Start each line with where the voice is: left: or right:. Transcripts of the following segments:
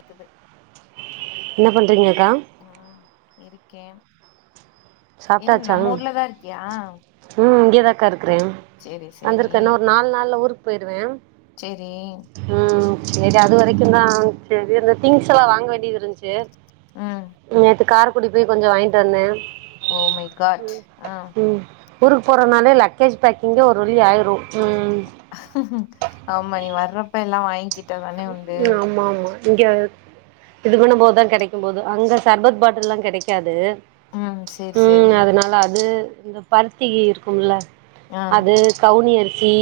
left: கேக்குது
right: என்ன பண்ணுறீங்கக்கா
left: கேம்
right: சாப்ட்டாச்சா ம் இங்கேதாக்கா இருக்கறன்
left: சேரி சேரி
right: வந்திருக்கே இன்னு ஒரு நாலு நாள்ல ஊருக்கு போயிருவே
left: சேரி
right: ம் சரி அது வரைக்கும் தா செரி இந்த திங்ஸ்லா வாங்க வேண்டியது இருந்துச்சி
left: ம்
right: நேத்து காரு கூடி போயி கொஞ்சம் வாங்கிட்டு வந்தேன்
left: ஓ மை காட் ஆ
right: ம் ஊருக்கு போறனாலே லக்கேஜி பேக்கிங்கே ஒரு வழி ஆயிரு
left: ஆமா நீ வறப் ப எல்லாம் வாங்கிட்
right: ம் ஆமா ஆமா இங்கே இது பண்ணும்போதான் கெடைக்கும் போது அங்க சர்பத் பாட்டல்லா கெடைக்காது
left: ம் சேரி
right: ம்
left: சேரி
right: அதனால அது இங்க பருத்தி இருக்கும் இல்ல
left: ஆ
right: அது கவுனி அரி சி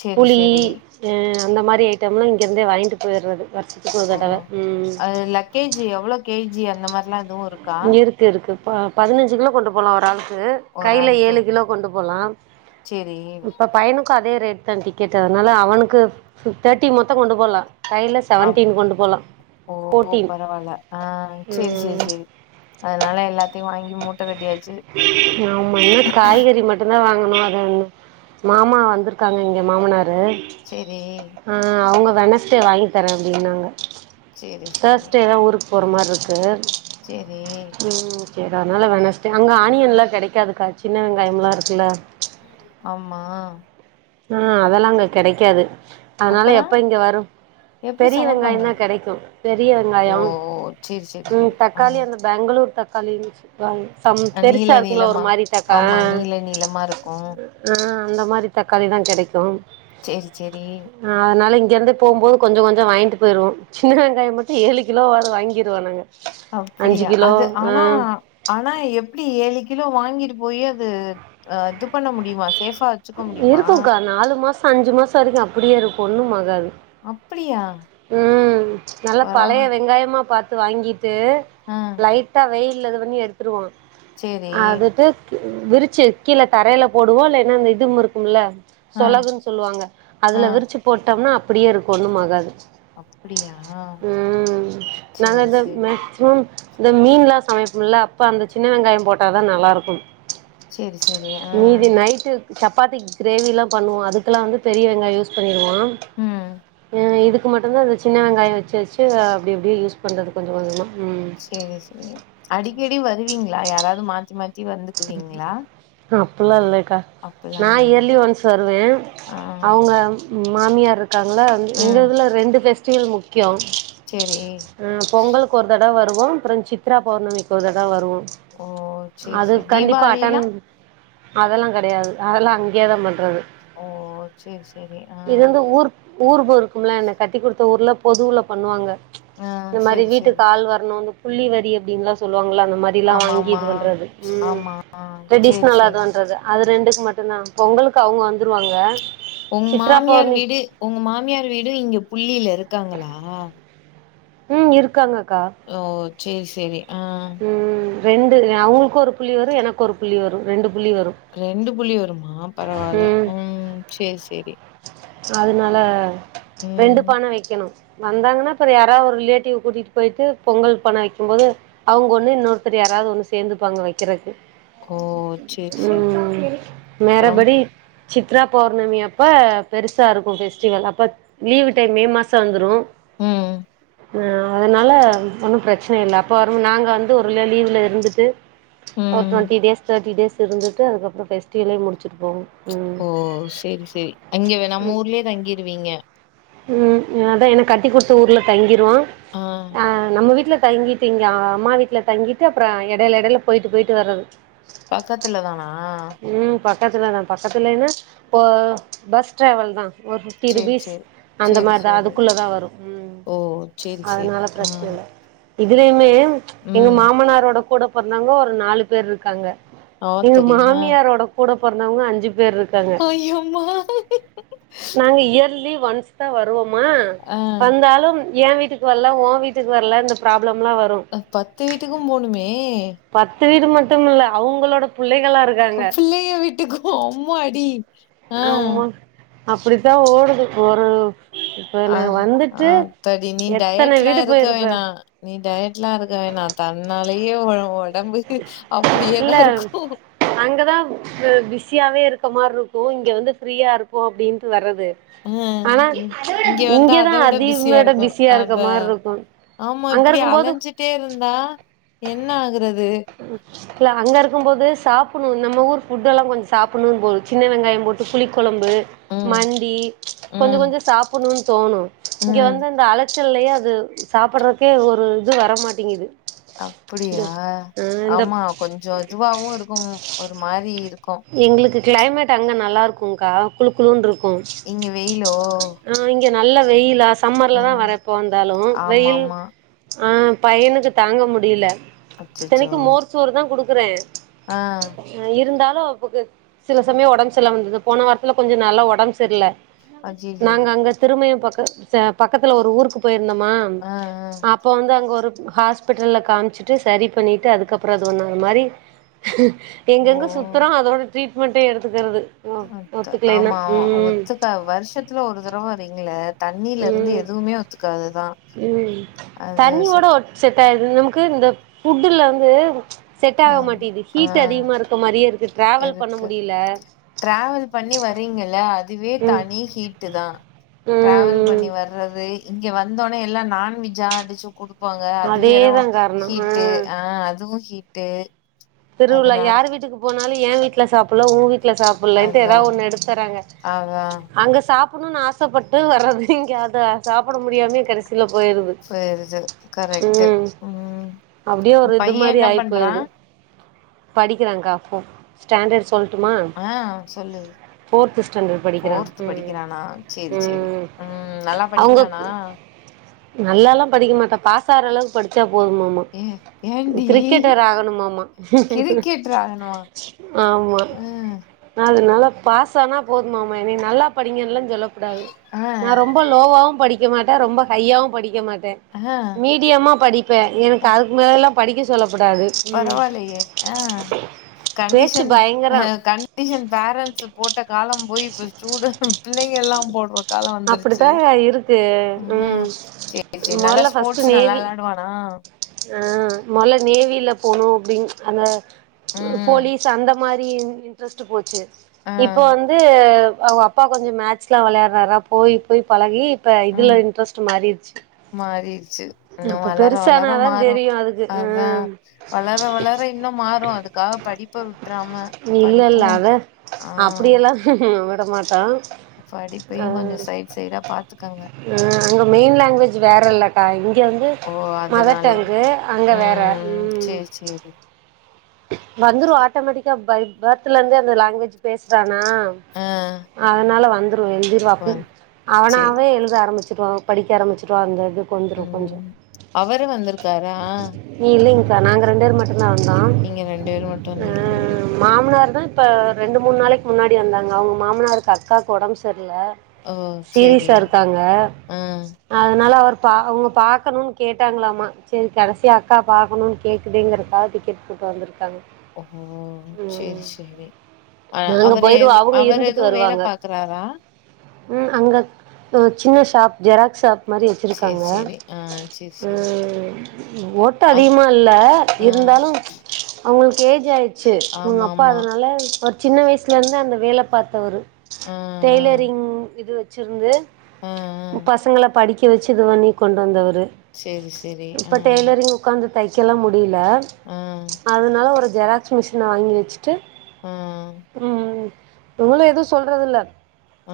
left: சேரி
right: புளி
left: சேரி
right: ஆ இந்த மாரி ஐட்டம்லா இங்க இருந்தே வாங்கிட்டு போயிறது வருஷத்துக்கு
left: ஓ
right: ஒருதடவ ம்
left: அது லக்கேஜ் எவ்ளோ கேஜி அந்த மாரிலா எதுவும்
right: இருக்கு இருக்கு ம் பதினஞ்சு கிலோ கொண்டுபோன ஒரு ஆள் து
left: ஒரு
right: கைல
left: ஆளுக்கு
right: ஏழு கிலோ கொண்டுபோலாம்
left: சேரி
right: இப்போ பைனு உனக்கு அதே ரேட்தா டிக்கெட்டு அதனால அவனுக்கு தேட்டி மொத்தோ கொண்டு போலா கைல
left: அப்போ
right: செவன்டீன் கொண்டு போலா ஃபோட்டீன்
left: பரவால்ல ஆ சேரி சேரி
right: ம்
left: சேரி அதனால எல்லாத்தையு வாங்கி மூட்ட கட்டியாச்சு
right: ஆமா என்ன காய்கறி மட்டுந் தா வாங்கணு அத மாமா வந்துருக்காங்க எங்க மாமனார் ரு
left: சேரி
right: ஆ அவுங்க வெனஸ் டே வாங்கி தர அப்டின்னாங்க
left: சேரி சேரி
right: தேர்ஸ்டே தா ஊருக்கு போற மார் இருக்கு
left: சேரி
right: ம் சேரி அதனால வெனஸ்ட்டே அங்க ஆனியன்லா கெடைக்காதுக்கா சின்ன வெங்காயம்லா இருக்குல்ல
left: ஆமா
right: ஆ அதல்லா அங்க கெடைக்காது அதனால
left: அப்பறோ
right: எப்ப இங்க வரு
left: எப்டி
right: பெரிய
left: சமைப்பாங்க
right: வெங்காயோந்தா கெடைக்கு பெரிய
left: ஓ
right: வெங்காயோ
left: ஓ சேரி சேரி
right: ம்
left: சேரி ஆ
right: தக்காளி அந்த பேங்களூர் தக் காலிலக்கு க்குளாங் சம்
left: நீள
right: பெருசா இருக்கும்ல ஒரு
left: நீளமா
right: மாரி தக்கா
left: ஆமா நீள நீளமா இருக்கு
right: ஆ அந்த மாரி தக் தக்காளிதா கெடைக்கும்
left: சேரி சேரி
right: இங்க இருந்து போம் போது கொஞ்சோ கொஞ்சோ வாங்கிட்டு போயிருவோ சின்ன வெங்காயோ மட்டு ஏழு கிலோ வாது வாங்கிருவோ நாங்க அஞ்சு
left: அப்புடியா
right: கிலோ
left: அது
right: ஆ
left: ஆனா ஆனா எப்டி ஏழுகி கிலோ வாங்கிட்டு போயி அது அ இது பண்ண முடியுமாஸ்
right: இருக்குங்கா நாலு மாசோ அஞ்சு மாசோ வரைக்கு அப்டியே இருக் ஒண்ணும் ஆகாது
left: அப்டியா
right: ம் நல்லா பழைய
left: பரவா
right: வெங்காயமா பாத் து வாங்கி டு
left: ஆ
right: லைட்டா வெய் இல்ல இது பண்ணி எடுத்துருவா
left: சேரி
right: அதுட்டு விரிச்சு கீழ தரைல போடுவோ இல்லைனா இந்த இதும் இருக்குமுல்ல
left: ஆ
right: சொளகுன்‌ சொல்வாங்க
left: ஆ
right: அதுல விரிச்சு போட்டம்னா அப் புடியே இருக்கு ஒன்னும்ஆகாது
left: அப்டியா
right: ம் நாங்க
left: சேரி
right: அந்த
left: சேரி
right: மேக்சிமெம் இந்த மீன்லா சமைப்பொம்ல அப்ப அந்த சின்ன வெங்காயம் போட்டாதா நல்லாருக்கும்
left: சேரி சேரி ஆ
right: சப்பாத்திக் கிரேவிலா பண்ணுவோ அதுக்குலா வந்து பெரிய வெங்காய யூஸ் பண்ணி டுவோ
left: ம்
right: ஆ இதுக் கு மட்டுந்தா இந்த சின்ன வெங்காய வச்சு வச்சு அப்டி அப்டியே யூஸ் பண்றது கொஞ்ச கொஞ்சமா ம்
left: சேரி சேரி அடி க்கடி வருவீங்ளா யாராவ்து மாத்தி மாத்
right: அ ப்புல்லா இல்ல க்கா
left: அப்டிலா
right: நா
left: இல்லையா
right: இயர்லி ஒன்ஸ் வருவே
left: ஆ
right: அவுங்க மாமியாரு க்காங்ளா எங்க
left: ம்
right: இதுல ரெண்டு பேஸ் [unintelligible] மு க்கியொ
left: சேரி
right: ம் பொங்கல்க்கு ஒரு தட வ ருவோ அப்றொ சித்ரா பௌர்ணமிக்கு ஒரு தடவ் வருவோ
left: ஓ சேரி சேரி
right: அதுக் கண்டிப்பா அட்டன்
left: தீபாவளிலா
right: அதல்லாங் கடயாது அதல்லா அங்கியே தா பண்றது
left: ஓ சேரி சேரி ஆ
right: இது வந்து ஊர் ஊர் போருக்கும்ல என்ன கட்டி குடுத்த ஊர்ல பொதுவுல பண்ணுவாங்க
left: ஆ
right: இந்த மாரி
left: சேரி
right: வீட்டுக்கு
left: சேரி
right: ஆள் வர்னூனு புள்ளி வரி அப்டின்லா சொல் வாங்கள அந்த மாரிலா
left: ஆமா
right: வாங்கி
left: ஆமா
right: இது பண்றது ம்
left: ஆமா சேரி
right: டிரெடிஷ்னலா அது
left: சேரி
right: வன்றது அது ரெண்டு மட்டுந்தா பொங்கலுக்கு அவுங்க வந்
left: ஒங்க மாமியார் வீடு ஒங்க மாமியார் வீடு இங்க புள்ளிலருக் இருக்காங்களா
right: உம் இருக்காங்க
left: ஓ சேரி சேரி ஆ
right: உம் ரெண்டு அவுங்களுக்கு ஒரு புள்ளி வரு எனக்கு ஒரு புள்ளி வரு ரெண்டு புள்ளி வரு
left: ரெண்டு புள்ளி வருமா பரவால்ல
right: ம்
left: உம் சேரி சேரி
right: அதனால ரெண்டு
left: ம்
right: பான வக்கணு வந்தாங்கன்னாப் பெற யாரா ஒரு ரிலேட்டிவ் கூட்டிகிட்டு போயிட்டு பொங்கல் பான வக்கும்போது அவுங்க ஒன்னு இன்னொருத்தர் யாராவது ஒன்னு சேந்துப்பாங்க வக்குறதுக்கு
left: ஓ சேரி சேரி
right: உம் நேர
left: அப்றம்
right: படி சித்ரா பௌர்ணமி அப்ப பெருசா இருக்கு ஃபெஸ்டிவல் அப்ப லீவு டைம் மே மாச வந்துரு
left: உம்
right: ஆ அதனால ஒன்னும் பிரச்சன இல்ல அப்ப வரும் நாங்க வந்து ஒருநா லீவுல இருந்துட்டு ஒரு
left: ம்.
right: டொன்டி டேஸ் தேட்டி டேஸ் இருந்துட்டு அதுக்கப்றோ பெஸ்டிலே முடிச்சு
left: ஓ சேரி சேரி இங்க நம்ம ஊர்லயே தங்கிருவீங்க
right: உம் அதா என கட்டி குடுத்த ஊர்ல தங்கி ஆ நம்ம வீட்ல தங்கிட்டு இங்க அம்மா வீட்ல தங்கிட்டு அப்ற எடைல எடைல போயிட்டு போயிட்டு வர்றது
left: பக்கத்துல தானா
right: ம் பக்கத்துல தா பக்கத்துலன்னா இப்போ பஸ் டிராவல் தா ஒரு ஃபிப்டி
left: சரி,
right: ருபீஸ்
left: சரி.
right: அந்த
left: சரி,
right: மாரிதா
left: சரி.
right: அதுக்குள்ளதா வரு உம்
left: ஓ! சரி, சரி.
right: அதனால
left: ஆ.
right: பிரச்சன இல்ல இதுலயுமே எங்க
left: ம்.
right: மாமனாரோட கூட பொறந்தாங்கோ ஒரு நாலு பேர் இருக்காங்க எங்க
left: ஆத்தாடி!
right: மாமியாரோட கூடப் பொரந்தவங்க அஞ்சு
left: அய்யோம்மா
right: ஒன்ஸ்தா வருவம் மா வந்தாலும் ஏ வீட்டுக்கு வரல உ வீட்டுக்கு வரல இந்த ப்ராப்
left: அ பத்து வீட்டுக்கு போணுமே
right: பத்து வீடு மட்டும் இல்ல அவங்களோட பிள்ளை
left: அ பிள்ளைய வீட்டுக்கு அம்மாடி ஆ.
right: ஆமா அப்டித்தா ஓடுது ப்ப ஒரு இப்ப
left: ஆ
right: நா
left: ஆ
right: வந்துட்டு
left: தாடி நீ
right: எத்தன
left: டயட்லா
right: வீடு
left: இருக்க
right: போயிருப்ப
left: வேணா நீ டயட்லா இருக்க வேணா தன்னா [unintelligible]
right: இல்ல அங்கதா ப பிஸியாவே இருக் இருக்க மார் இருக்கு இங்க வந்து ஃப்ரீயா இருக்கு அப்டின்டுவர்றது
left: ஹ இங்க வந்தா
right: இங்கதா
left: அத விட பிஸியா
right: அதிகமேட
left: இருக்கு
right: பிஸியா இருக்க
left: அதா
right: மாரி இருக்கு
left: ஆமா
right: அங்க
left: இப்டி
right: இருக்கும் போது
left: அலஞ்சிட்டே இருந்தா என்ன ஆகிறத்
right: இல்ல அங்க இருக்கு போது சாப் புன்னு நம்ம ஊர் ஃபுட்டெல்லா கொஞ்ச சாப்பின்ணு போலா சின்ன வெங்காயம் போட்டு புளிக் கொழம்பு
left: ம்
right: மந்தி கொஞ்ச
left: ம்
right: கொஞ்சோ சாப்பிட்ணுனு தோணு இங்க
left: ம்
right: வந்து அந்த ஆலச் ச்சல்லயே அது சாப்பிடறக்கே ஒரு இது வரமாட்டேங்குது இது
left: அப்படியா
right: ஆ இந்த
left: ஆமா கொஞ்சோ இதுவாவு இருக்கு ஒரு மாரி இருக்கு
right: எங்ளுக்கு கிளைமேட் அங்க நல்லா இருக்கு கா குழு குழுனு இருக்
left: இங்க வெயிலோ
right: ங்க நல்ல வெயிலாஸ் சம்மர்ல்ல தா
left: ம்
right: வரே எப்ப வந்தாலு
left: ஆமா
right: வெயில்
left: ஆமா
right: ஆ பையனுக்கு தாங்க முடியல
left: அச்சச்சோ
right: இத்தனைக்கு மோர்ச்சோறு தா குடுத் இருக்குறே
left: ஆ
right: ஆ இருந்தாலு பர [unintelligible] க்கு சில சமய ஒடம்பு சரியில்லாம வந்தது போன வாரத்ல கொஞ்சோ நல்லா ஒடம்பு சரியில்ல
left: அய்யய்யோ
right: நாங்க அங்க திரும்பையு பக்க பக்கத்ல ஒரு ஊருக்கு போய் இருந்தமா
left: ஆ ஆ
right: அப்ப வந்து அங்க ஒரு ஹாஸ்பிட்டலில காமிச்சுட்டு சரி பண்ணிட்டு அதுக்கப்புறோ அது ஒன்னு அந்த மாரி
left: ஓ
right: எங்கெங்க சுத்துறோ அப்றோ ட்ரீட்மெண்ட்டே எடுத்துக்கிறது
left: அ
right: ஒத்துக்கலைன்னா
left: ஆமா
right: ம்
left: ஒத்துக்க வருஷத்துல ஒரு தடவ வரீங்கள தண்ணீல இருந்து எதுவுமே ஒத்துக்காதுதா
right: உம்
left: அது ச
right: தண்ணியோட நமக்கு இந்த ஃபுட்டுல வந்து செட்
left: ஆ
right: ஆக மாட்டேது
left: ஆ
right: ஹீட் அதிகமா இருக்க மாரியே இருக்கு டிராவல் பண்ண
left: இருக்கு
right: முடியல
left: டிராவல் பண்ணி வர்ரீங்கள அதுவே
right: ம்
left: தனி ஹீட்டு தா
right: ம்
left: டிராவல்
right: ம்
left: பண்ணி வர்றது இங்க வந்தோனே எல்லா நான்வெஜ்ஜ அடிச்சு குடுப்பாங்க அது வேற
right: அதேதா காரணோ
left: ஹீட்டு ஆ அதுவு ஹீட்டு
right: திருவிழா
left: அதனால
right: யார் வீட்டுக்கு போனாலு ஏ வீட்ல சாப்பிடல ஓ வீட்டு வீட்ல சாப்பிடலன்ட்டு
left: அதா
right: எதாது ஒன்னு எடுத்தறாங்க
left: அதா
right: அங்க சாப்ப சாப்பிடணும்னு ஆசப்பட்டு வர்றது இங்க அதாவது சாப்பிட முடியாமே கடைசி போயிருது
left: போயிருது கரெக்ட்டு
right: உம்
left: ம்
right: அப்டியே ஒரு இது
left: பைய
right: மாதிரி
left: என்ன
right: ஆயி
left: பண்றா
right: போயிருது படிக்கிறாங்காப்ப ஸ்டாண்டர்ட்ஸ் சொல்லட்டுமா
left: ஆ சொல்லு
right: போர்த் ஸ்டாண்டர்ட் படிக்கிற
left: ஃபோர்த்து படிக்கிறானா சேரி சேரி ம் நல்லா
right: அவங்க
left: படிக்கிறானா
right: ம்ம் நல்லால்லாம் படிக்க மாட்டங்க சார் ஒர் அளவு படிச்சா போதுமாம்மா
left: ஏ ஏண்டி
right: கிரிக்கெட்டர் ஆகணுமாம்மா
left: கிரிக்கெட் ஆகணுமா
right: ஆமா
left: ம்
right: நா அதனால பாஸ் ஆனா போதும்மாம என்னைய நல்லா படிங்கல சொல்லக்கூடாது
left: ஆ
right: நான் ரொம்ப லோவாவவும் படிக்க படிக்க மாட்டேன் ரொம்ப ஹைய்யாவும் படிக்க மாட்டேன்
left: ஆ
right: மீடியமா படிப்பேன் எனக்கு அதுக்கு மேலல்லாம் படிக்க சொல்ல கூடாது ம்
left: யே
right: பேச்சு பயங்கரோ
left: கண்டிஷன் பேரண்ஸ் போட்ட காலம் போய் சூடு பிள்ளைங்க எல்லாம் போடுற காலம் வந்துருச்சு
right: அப்படித்தா இருக்கு
left: அதான்
right: ம்
left: சரி சரி நல்லா ஸ்போர்ட்ஸ் நல்லா வெளயாடுவானா
right: ஆஹ் மொள்ள நேவில போனும் அப்படின் அந்த
left: ம் ம்
right: போலீஸ் அந்த மாதிரி இன்ட்ரெஸ்ட் போச்சு
left: ஆ
right: இப்போ வந்து அவங்க அப்பா கொஞ்சம் மேட்ச எல்லாம் விளையாடுனாரா போய் போய் பழகி இப்ப இதுல
left: ம்
right: இன்ட்ரஸ்ட் மாறிடுச்சு இப்ப பெருச
left: ள மாறும் அதான் வளர வளர இன்னும் மாறும் அதுக்காக படிப்ப விட்டுறாம
right: இல்ல இல்ல
left: படிப்பும்
right: அத
left: ஆஹ்
right: அப்டியெல்லா விட மாட்டான்
left: கொஞ்சோ
right: அஹ்
left: சைட் சைடா பாத்துக்கங்க
right: ஆஹ் அங்க மெயின் லாங்குவேஜ் வேற இல்லக்கா இங்க வந்து
left: ஓ
right: மதர்
left: அதனாலே
right: டங்கு அங்க வேற
left: உம் சரி சரி
right: வந்துரும் ஆட்டோமெட்டிகா பர்தல இருந்து அந்தலாங்குவேஜ் பேசுறாங்க
left: ஆ
right: நான் அதனால வந்து எழுந்திருவாப்ப
left: வந் சேரி
right: அவனாவே எழுத ஆரம்பிச்சிருவான் படிக்க ஆரம்பிச்சுட்டுவான் இருந்தது கொந்துரும்
left: ம்
right: கொஞ்சோம்
left: அவரு வந்திருக்காரா
right: நீ இல்லிங் நாங்க ரெண்டு ஏர் மட்டு நாந்தா
left: நீங்க ரெண்டு ஏர் மட்டு வந்தீங்ளா
right: தா இப்ப ரெண்டு மூணு நாளைக்கு முன்னாடி வந்தாங்க அவுங்க மாமனார்ருக்கு அக்காக்கு ஒடம் சர் இல்ல
left: ஓ சேரி
right: சீரிஸா இருக்காங்க
left: ஆ
right: அதுனால அவரு பா அவங்க பாக்கணுன் கேட்டாங்களாமா சரி கடசியா அக்கா பாக்கணுன் கேக்குதேங்கிறகாக டிக்கெட் போட்டு வந்துரு தங்
left: ஓ சேர் சேரி அ
right: நாங்க
left: அவரு
right: போயிருவோ
left: எது
right: அவங்க
left: அவரு
right: இருந்துட்டு
left: எதுவும் வேலை
right: வருவாங்க
left: பாக்குறாரா
right: ஜெராகஸ் ஷாப் மாரி
left: சேரி
right: வச்சிருக்காங்க
left: சேரி ஆ சேரி சேரி
right: ஒட்டோ
left: அது
right: அதிகமா இல்ல
left: ஆ
right: இருந்தாலும் உங்ளுக்கு ஏஜ் ஆயிச்சு உங்க
left: ஆமா
right: அப்பா
left: ஆமா
right: அதுனால அவுர் சின்ன வயிசுலருந்து அந்த வேல பாத்தவரு
left: ஆ ஆ
right: டெய்லரிங் இது வச் சுருந்து
left: ஆ ஆ
right: பசங்ள படிக் கி வச்சு இது பண்ணி கொண்டு வந்தவரு
left: சேரி சேரி
right: இப்ப
left: ஆ
right: டெய்லரிங் ஒக்காந்து தையிஸ்லலா முட் டில
left: ஆ
right: அதுனால ஒரு ஜெராக்ஸ் மிஷின் வாங்கி வச்சு டு
left: ஆ
right: ம் உங்கள எதும் சொல்றதுல்ல
left: ஆ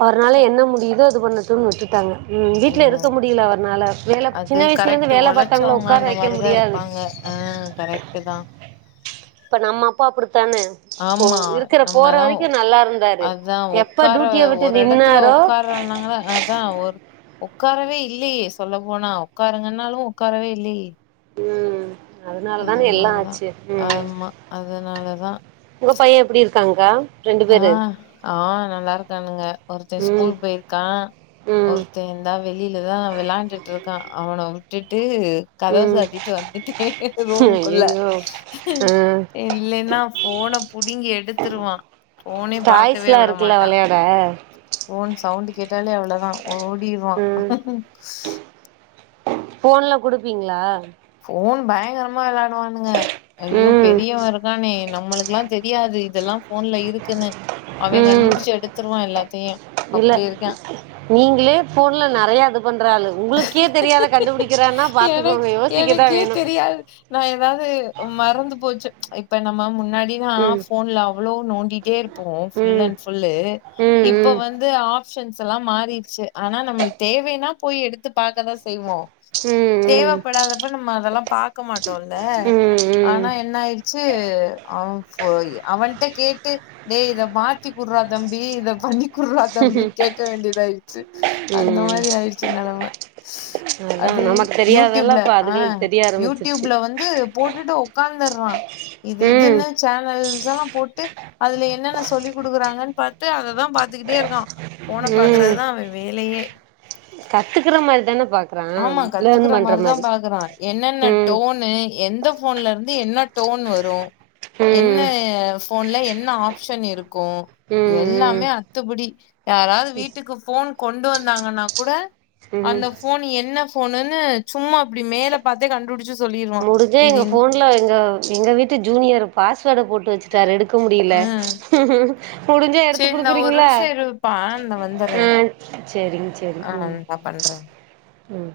right: அவர்னால
left: ஓ
right: என்ன முடியிதோ இது பண்ணட்டுன் விட்டுடாங்க ம்
left: ஓ
right: வீட்ல இருக்க முடில அவர்னால வேல
left: அது
right: சின்ன வயிசுலருந்து
left: கரெக்ட்
right: வேல பாத்தவங்கள
left: ஒழச்சவங்க
right: ஒக்கார வைக்க முடியாது
left: கரெக்ட்டு தா
right: இப்ப நம்ம அப்பா அப்டி
left: ஆமா நம்மதா
right: வரைக்கு நல்லா இருந்தாரு
left: அதான்
right: எப்ப
left: ஒக்கார
right: டியூட்டிய விட்டு
left: ஒரு எடத்துல
right: நின்னாரோ
left: உக்கார்னாங்க அதான் ஒரு ஒக்காரவே இல்லேயே சொல்ல போனா உட்காருங்கன்னாலும் உக்கார்வே இல்லயே
right: ம் அதனாலதான எல்லாம்
left: மாதிரிதான்
right: ஆச்சு ம்
left: ஆமா அதனாலதான்
right: உங்க பயன் எப்டி இருக் காங்க
left: ஆ ஆ நல்லா இருக்கானுங்க ஒருத்தன்
right: ம்
left: ஸ்கூல் போயிருக்கான்
right: ம்
left: ஒருத்தன் இந்தா வெளிலதான் விளாண்டுட்டுருக்கான் அவனாவே விட்டுட்டு கதவ
right: ம்
left: சாத்திட்டு வந்துட்டே ரூமுக்குள்ள
right: ஐயயோ ஆ
left: இல்லன்னா ஃபோன புடிங்கி எடுத்துருவான் ஃபோனே பாக்கவே
right: டாய்ஸ்லா
left: விட
right: இருக்குல்ல
left: மாட்டா
right: வெளையாட
left: ஃபோன் ச வுண்டு கேட்டாலே அவ்ளோதான் ஓடிர்வான்
right: ம் ஃபோன்லா குடுப்பீங்களா
left: ஃபோன் பயங்ர மா விளாடுவானுங்க ஐயோ
right: ம்
left: பெரியவன் இருக்கானே நம்மளுக்குலாம் தெரியாது இதெல்லாம் ஃபோன்ல இருக்குன்னு அவேன்
right: ம்
left: கண்டுபுடுச்சு எடுத்ருவான் எல்லாத்தையும்
right: இல்ல
left: அப்டி இருக்கான்
right: நீங்களே போன்ல நெறைய இது பண்ற ஆளு உங்களுக்கே தெரியாத கண்டுபிடிக்கிறான்னா
left: எனக்கு
right: பாத்துக்கோங்க யோசிக்கதான்
left: எனக்கே
right: வேணும்
left: தெரியாது நா ஏதாவது மறந்து போச்சு இப்ப நம்ம முன் னாடிலாம்
right: ம்
left: ஃபோன்ல அவ்ளோ நோண்டிடே இரு போம் ஃபுல்
right: ம்
left: அண்ட் ஃபுல்லு
right: ம்
left: இப்ப
right: ம்
left: வந்து ஆப் ஷன்ஸ் எல்லாம் மாறிடுச்சு ஆனா நம்ம தேவைனா போய் எடுத் து பாக்கதான் செய்வோம்
right: ம்
left: தேவைப்படாதப்ப நம்ம அதெல்லாம் பாக்க மாட்டோம்ல
right: ம்
left: ஆனா
right: ம்
left: என்ன ஆயிடுச்சு அவன் அவன்ட கேட் டேய் இத மாத்தி குடுறா தம்பி இத பண்ணி குருறா தம்பினு கேட்க வேண்டியதாயிடுச்சு அந்த
right: ம் ம்
left: மாதிரி ஆயிடுச்சு நெலமை
right: அதா
left: அது
right: நமக்கு
left: யூ
right: தெரியாதெல்லா
left: டியூப்ல
right: இப்ப
left: ஆ
right: அதுகளுக்கு தெரிய
left: யூ
right: ஆரம்பிச்சிருச்சு
left: டியூப்ல வந்து போட்டுட்டு உக்கா உட்காந்துருறான் இது
right: ம்
left: இதுன்னு சேனல் எல்லாம் போட்டு அதுல என்னென்ன சொல்லி் குடுக்குறாங்கன்னு பாத் து அதைதான் பாத்துக்கிட்டே இருக்கான் ஃபோன்ன பாக்குறதுதான் அவன் வேலையே [inaudible]
right: கத்துக்குற மாரிதானப்
left: ஆமா கத்துக்கற மாரிதாம் பாக்குறாங்க என்னென்ன
right: ம்
left: டோனு எந்த ஃபோன்ல இருந்து என்ன டோன் வரு என்ன
right: ம்
left: ஃபோன்ல என் என்ன ஆஃப்ஷன் இருக் கு
right: ம்
left: எல்லாமே அத்துபடி யாராவது வீட்டுக்கு ஃபோன் கொண்டு வந்தாங்கன்னா கூட
right: ம்
left: னி என்ன ஃபோனுன்னு சும்மா அப்டி மேல பாத்தே கண்டு புடுச்சுஸ்
right: முடுஞ்சா எங்க ஃபோன்ல எங்க எங்க வீட்டு ஜூனியர் பாஸ்வோட போட் டு வெச்சுட்டாரு எடுக்க முடியல
left: ம்
right: முடுஞ்சா எடுத்து
left: சரி நான் ஒரு
right: குடுக்குறீங்களா
left: நிமிஷம் இருப்பான் நான்
right: ஆ
left: வந்துடுறேன்
right: சேரிங் சேரிங்
left: ஆ
right: ம்
left: நான் பண்றேன்
right: ம்